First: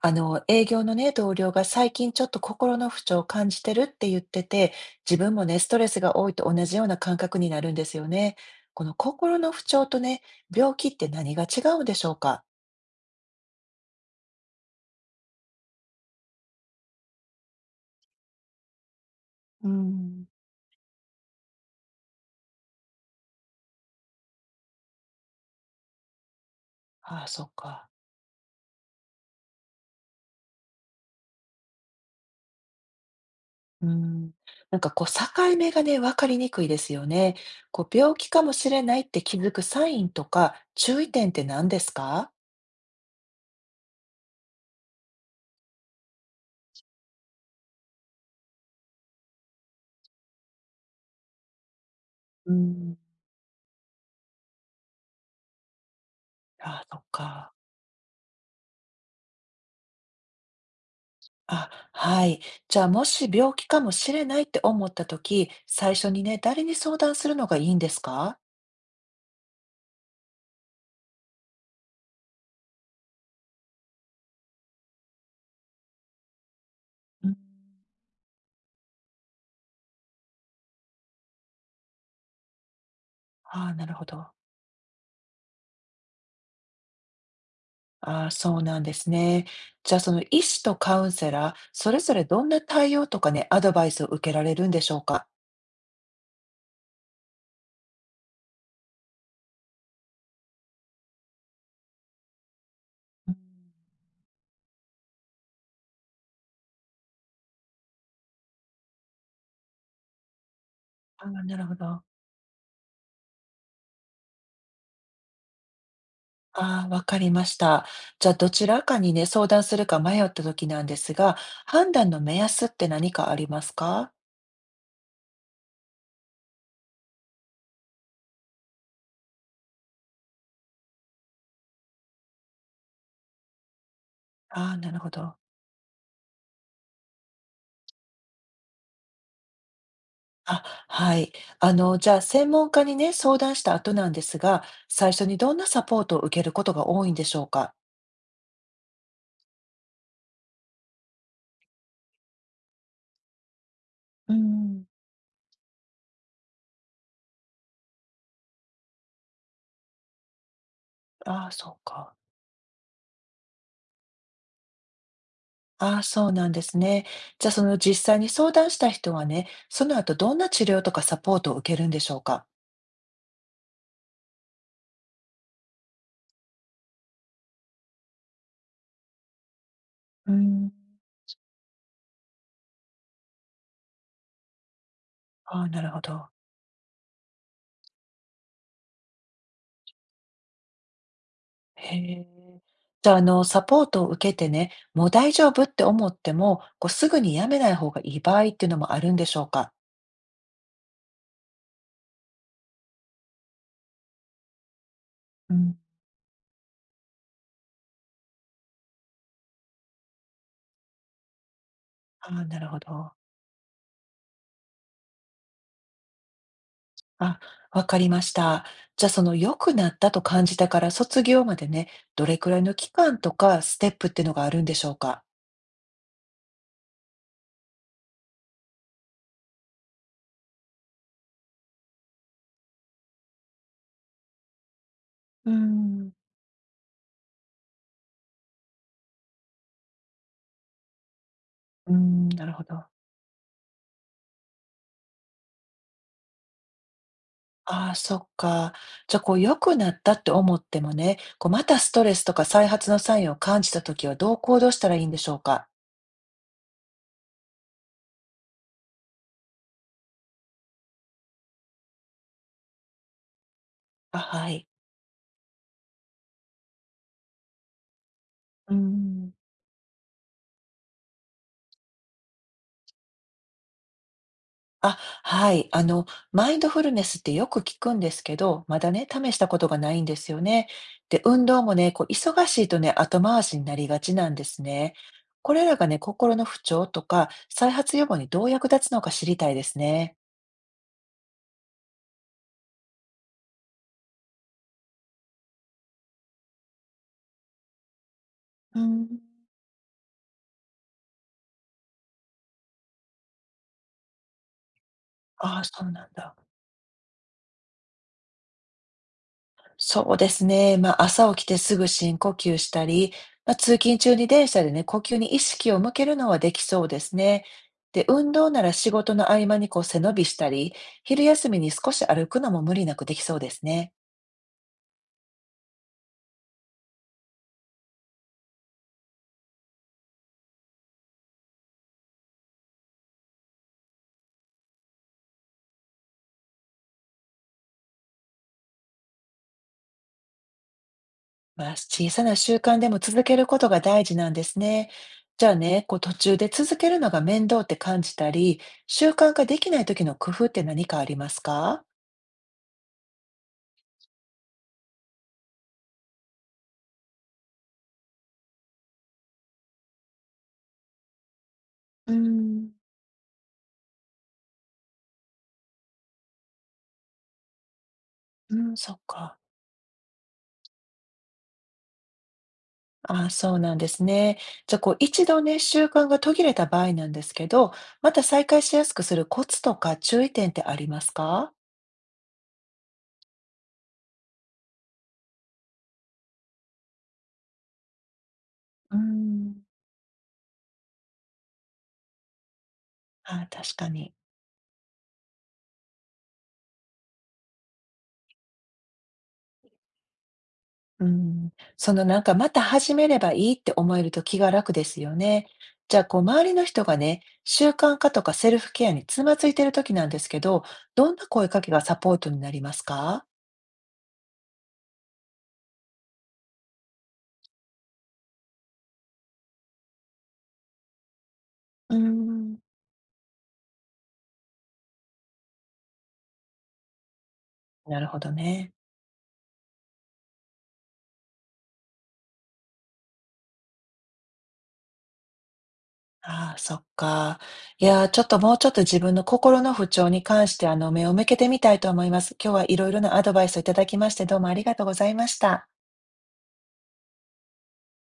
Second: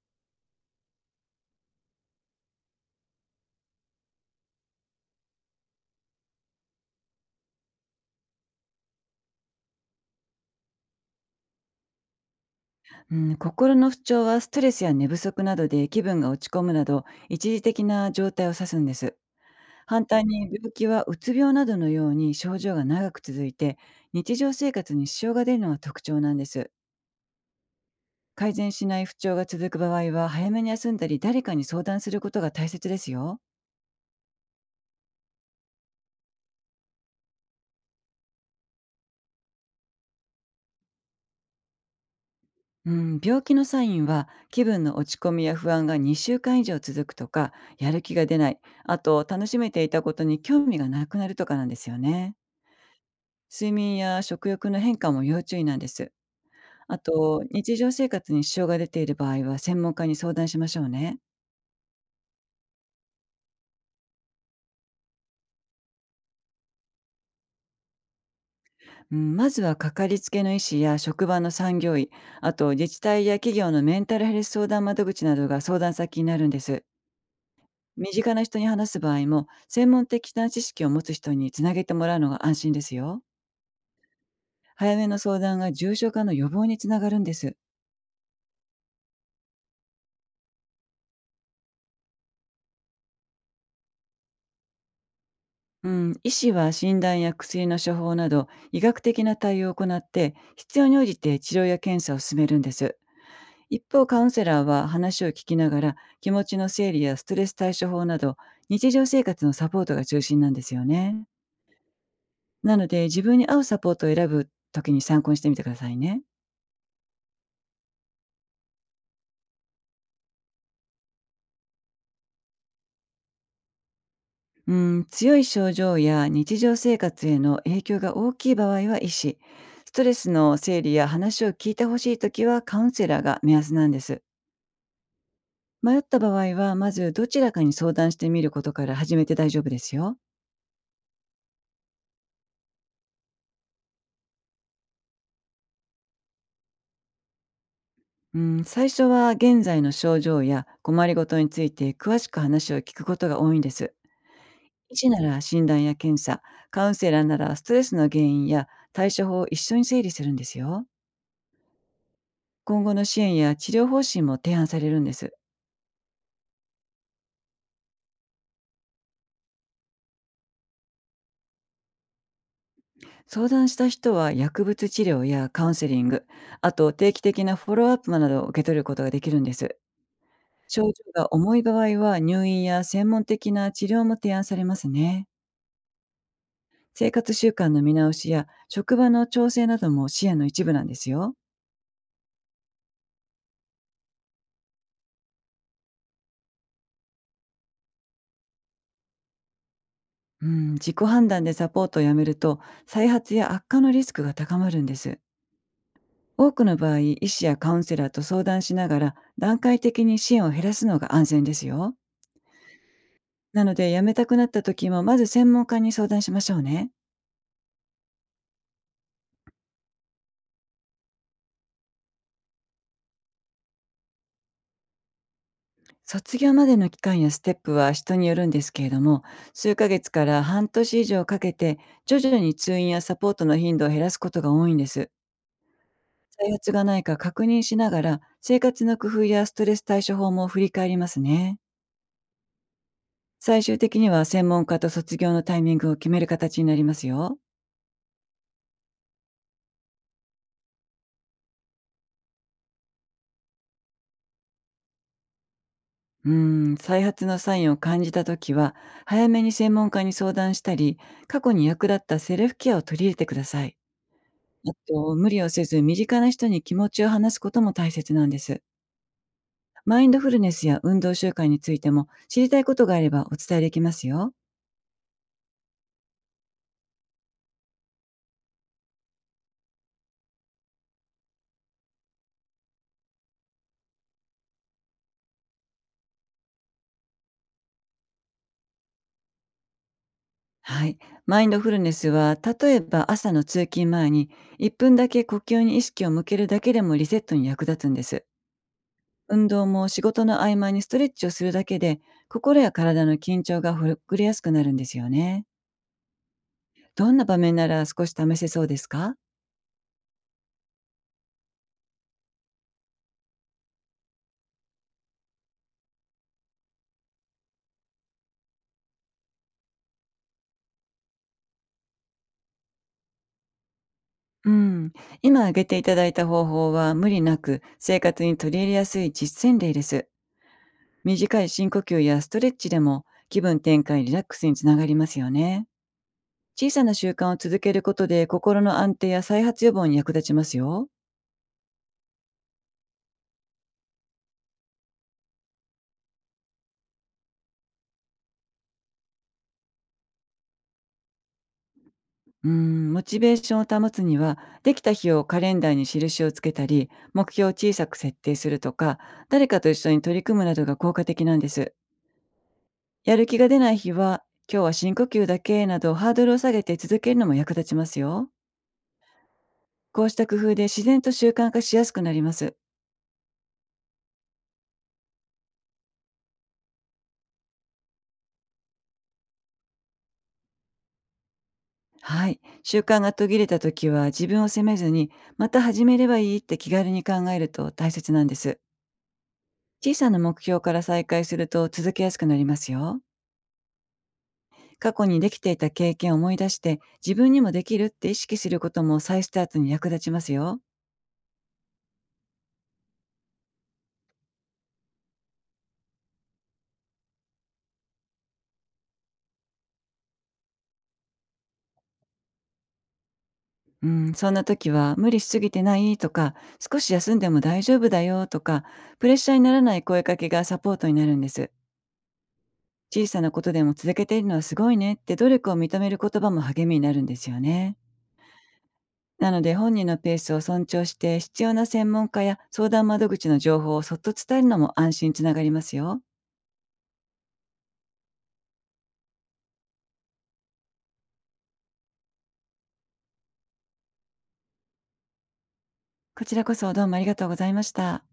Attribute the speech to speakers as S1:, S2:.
S1: 営業のね、同僚が最近ちょっと心の不調を感じてるって言ってて、自分もね、ストレスが多いと同じような感覚になるんですよね。この心の不調とね、病気って何が違うんでしょうか？
S2: うん、心の不調はストレスや寝不足などで気分が落ち込むなど一時的な状態を指すんです。
S1: う
S2: 反対
S1: ん、
S2: に病気はうつ病などのように症状が長く続いて日常生活に支障が出るのが特徴なんです。
S1: ああ、そっか。
S2: 改善しない不調が続く場合は早めに休んだり誰かに相談することが大切ですよ。
S1: うん。なんかこう、境目がね、わかりにくいですよね。こう、病気かもしれないって気づくサインとか、注意点って何ですか？
S2: うん、病気のサインは気分の落ち込みや不安が2週間以上続くとか、やる気が出ない、あと楽しめていたことに興味がなくなるとかなんですよね。
S1: うん。
S2: 睡眠や食欲の変化も要注意なんです。
S1: ああ、そ
S2: あ
S1: っ
S2: と、
S1: か。
S2: 日常生活に支障が出ている場合は、専門家に相談しましょうね。
S1: あ、はい。じゃあ、もし病気かもしれないって思ったとき、最初にね、誰に相談するのがいいんですか？
S2: うん、まずは、かかりつけの医師や職場の産業医、あと自治体や企業のメンタルヘルス相談窓口などが相談先になるんです。
S1: うん、
S2: 身近な人に話す場合も、専門的な知識を持つ人につなげてもらうのが安心ですよ。
S1: ああ、なるほど。
S2: 早めの相談が重症化の予防につながるんです。
S1: ああ、そうなんですね。じゃあ、その医師とカウンセラー、それぞれどんな対応とかね、アドバイスを受けられるんでしょうか？
S2: うん、医師は診断や薬の処方など医学的な対応を行って、必要に応じて治療や検査を進めるんです。
S1: うん。
S2: 一方カウンセラーは話を聞きながら気持ちの整理やストレス対処法など日常生活のサポートが中心なんですよね。
S1: ああ、なるほど。
S2: なので自分に合うサポートを選ぶ時に参考にしてみてくださいね。
S1: ああ、わかりました。じゃあ、どちらかにね、相談するか迷ったときなんですが、判断の目安って何かありますか？
S2: うん、強い症状や日常生活への影響が大きい場合は医師、ストレスの整理や話を聞いてほしい時はカウンセラーが目安なんです。
S1: ああ、なるほど。
S2: 迷った場合は、まずどちらかに相談してみることから始めて大丈夫ですよ。
S1: あ、はい。じゃあ、専門家にね、相談した後なんですが、最初にどんなサポートを受けることが多いんでしょうか？
S2: うん、最初は現在の症状や困りごとについて詳しく話を聞くことが多いんです。
S1: うん。
S2: 医師なら診断や検査、カウンセラーならストレスの原因や対処法を一緒に整理するんですよ。
S1: ああ、そうか。
S2: 今後の支援や治療方針も提案されるんです。
S1: ああ、そうなんですね。じゃあ、その実際に相談した人はね、その後どんな治療とかサポートを受けるんでしょうか？
S2: 相談した人は薬物治療やカウンセリング、あと定期的なフォローアップなどを受け取ることができるんです。
S1: うん。
S2: 症状が重い場合は入院や専門的な治療も提案されますね。
S1: ああ、なるほど。
S2: 生活習慣の見直しや職場の調整なども視野の一部なんですよ。
S1: へえ。じゃあ、サポートを受けてね、もう大丈夫って思っても、こうすぐにやめない方がいい場合っていうのもあるんでしょうか？
S2: うん、自己判断でサポートをやめると再発や悪化のリスクが高まるんです。
S1: うん。
S2: 多くの場合、医師やカウンセラーと相談しながら段階的に支援を減らすのが安全ですよ。
S1: ああ、なるほど。
S2: なので、辞めたくなった時もまず専門家に相談しましょうね。
S1: あ、わかりました。じゃあ、その良くなったと感じたから卒業までね、どれくらいの期間とかステップっていうのがあるんでしょうか？
S2: 卒業までの期間やステップは人によるんですけれども、数ヶ月から半年以上かけて徐々に通院やサポートの頻度を減らすことが多いんです。
S1: うーん。
S2: 再発がないか確認しながら生活の工夫やストレス対処法も振り返りますね。
S1: うーん、なるほど。
S2: 最終的には専門家と卒業のタイミングを決める形になりますよ。
S1: ああ、そっか。じゃ、あこう良くなったって思ってもね、こうまたストレスとか再発のサインを感じた時はどう行動したらいいんでしょうか？
S2: うー再発のサインを感じた時は、早めに専門家に相談したり過去に役立ったセルフケアを取り入れてください。
S1: あ、はい。
S2: あと、無理をせず身近な人に気持ちを話すことも大切なんです。
S1: うーん。
S2: マインドフルネスや運動習慣についても知りたいことがあればお伝えできますよ。
S1: あ、はい。マインドフルネスってよく聞くんですけど、まだね、試したことがないんですよね。で、運動もね、こう、忙しいとね、後回しになりがちなんですね。これらがね、心の不調とか、再発予防にどう役立つのか知りたいですね。
S2: はい。マインドフルネスは、例えば朝の通勤前に1分だけ呼吸に意識を向けるだけでもリセットに役立つんです。
S1: うん。
S2: 運動も仕事の合間にストレッチをするだけで、心や体の緊張がほぐれやすくなるんですよね。
S1: ああ、そうなんだ。
S2: どんな場面なら少し試せそうですか？
S1: そうですね。まあ、朝起きてすぐ深呼吸したり、まあ、通勤中に電車でね、呼吸に意識を向けるのはできそうですね。で、運動なら仕事の合間にこう背伸びしたり、昼休みに少し歩くのも無理なくできそうですね。
S2: うん、今挙げていただいた方法は無理なく生活に取り入れやすい実践例です。短い深呼吸やストレッチでも気分転換リラックスにつながりますよね。小さな習慣を続けることで心の安定や再発予防に役立ちますよ。
S1: まあ、小さな習慣でも続けることが大事なんですね。じゃあね、こう途中で続けるのが面倒って感じたり、習慣化できない時の工夫って何かありますか？
S2: うん、モチベーションを保つにはできた日をカレンダーに印をつけたり、目標を小さく設定するとか、誰かと一緒に取り組むなどが効果的なんです。
S1: うーん。
S2: やる気が出ない日は、今日は深呼吸だけなどハードルを下げて続けるのも役立ちますよ。
S1: うん、そっか。
S2: こうした工夫で自然と習慣化しやすくなります。
S1: ああ、そうなんですね。じゃあ、こう、一度ね、習慣が途切れた場合なんですけど、また再開しやすくするコツとか注意点ってありますか？
S2: はい。習慣が途切れた時は自分を責めずに、また始めればいいって気軽に考えると大切なんです。
S1: うーん、
S2: 小さな目標から再開すると続けやすくなりますよ。
S1: ああ、確かに。
S2: 過去にできていた経験を思い出して、自分にもできるって意識することも再スタートに役立ちますよ。
S1: うん。そのなんか、また始めればいいって思えると気が楽ですよね。じゃあ、こう、周りの人がね、習慣化とかセルフケアにつまずいてる時なんですけど、どんな声かけがサポートになりますか？
S2: うん、そんな時は無理しすぎてないとか、少し休んでも大丈夫だよとか、プレッシャーにならない声かけがサポートになるんです。
S1: うーん。
S2: 小さなことでも続けているのはすごいねって努力を認める言葉も励みになるんですよね。
S1: なるほどね。
S2: なので本人のペースを尊重して必要な専門家や相談窓口の情報をそっと伝えるのも安心につながりますよ。
S1: ああ、そっか。いやー、ちょっともうちょっと自分の心の不調に関して、目を向けてみたいと思います。今日は色々なアドバイスをいただきまして、どうもありがとうございました。
S2: こちらこそどうもありがとうございました。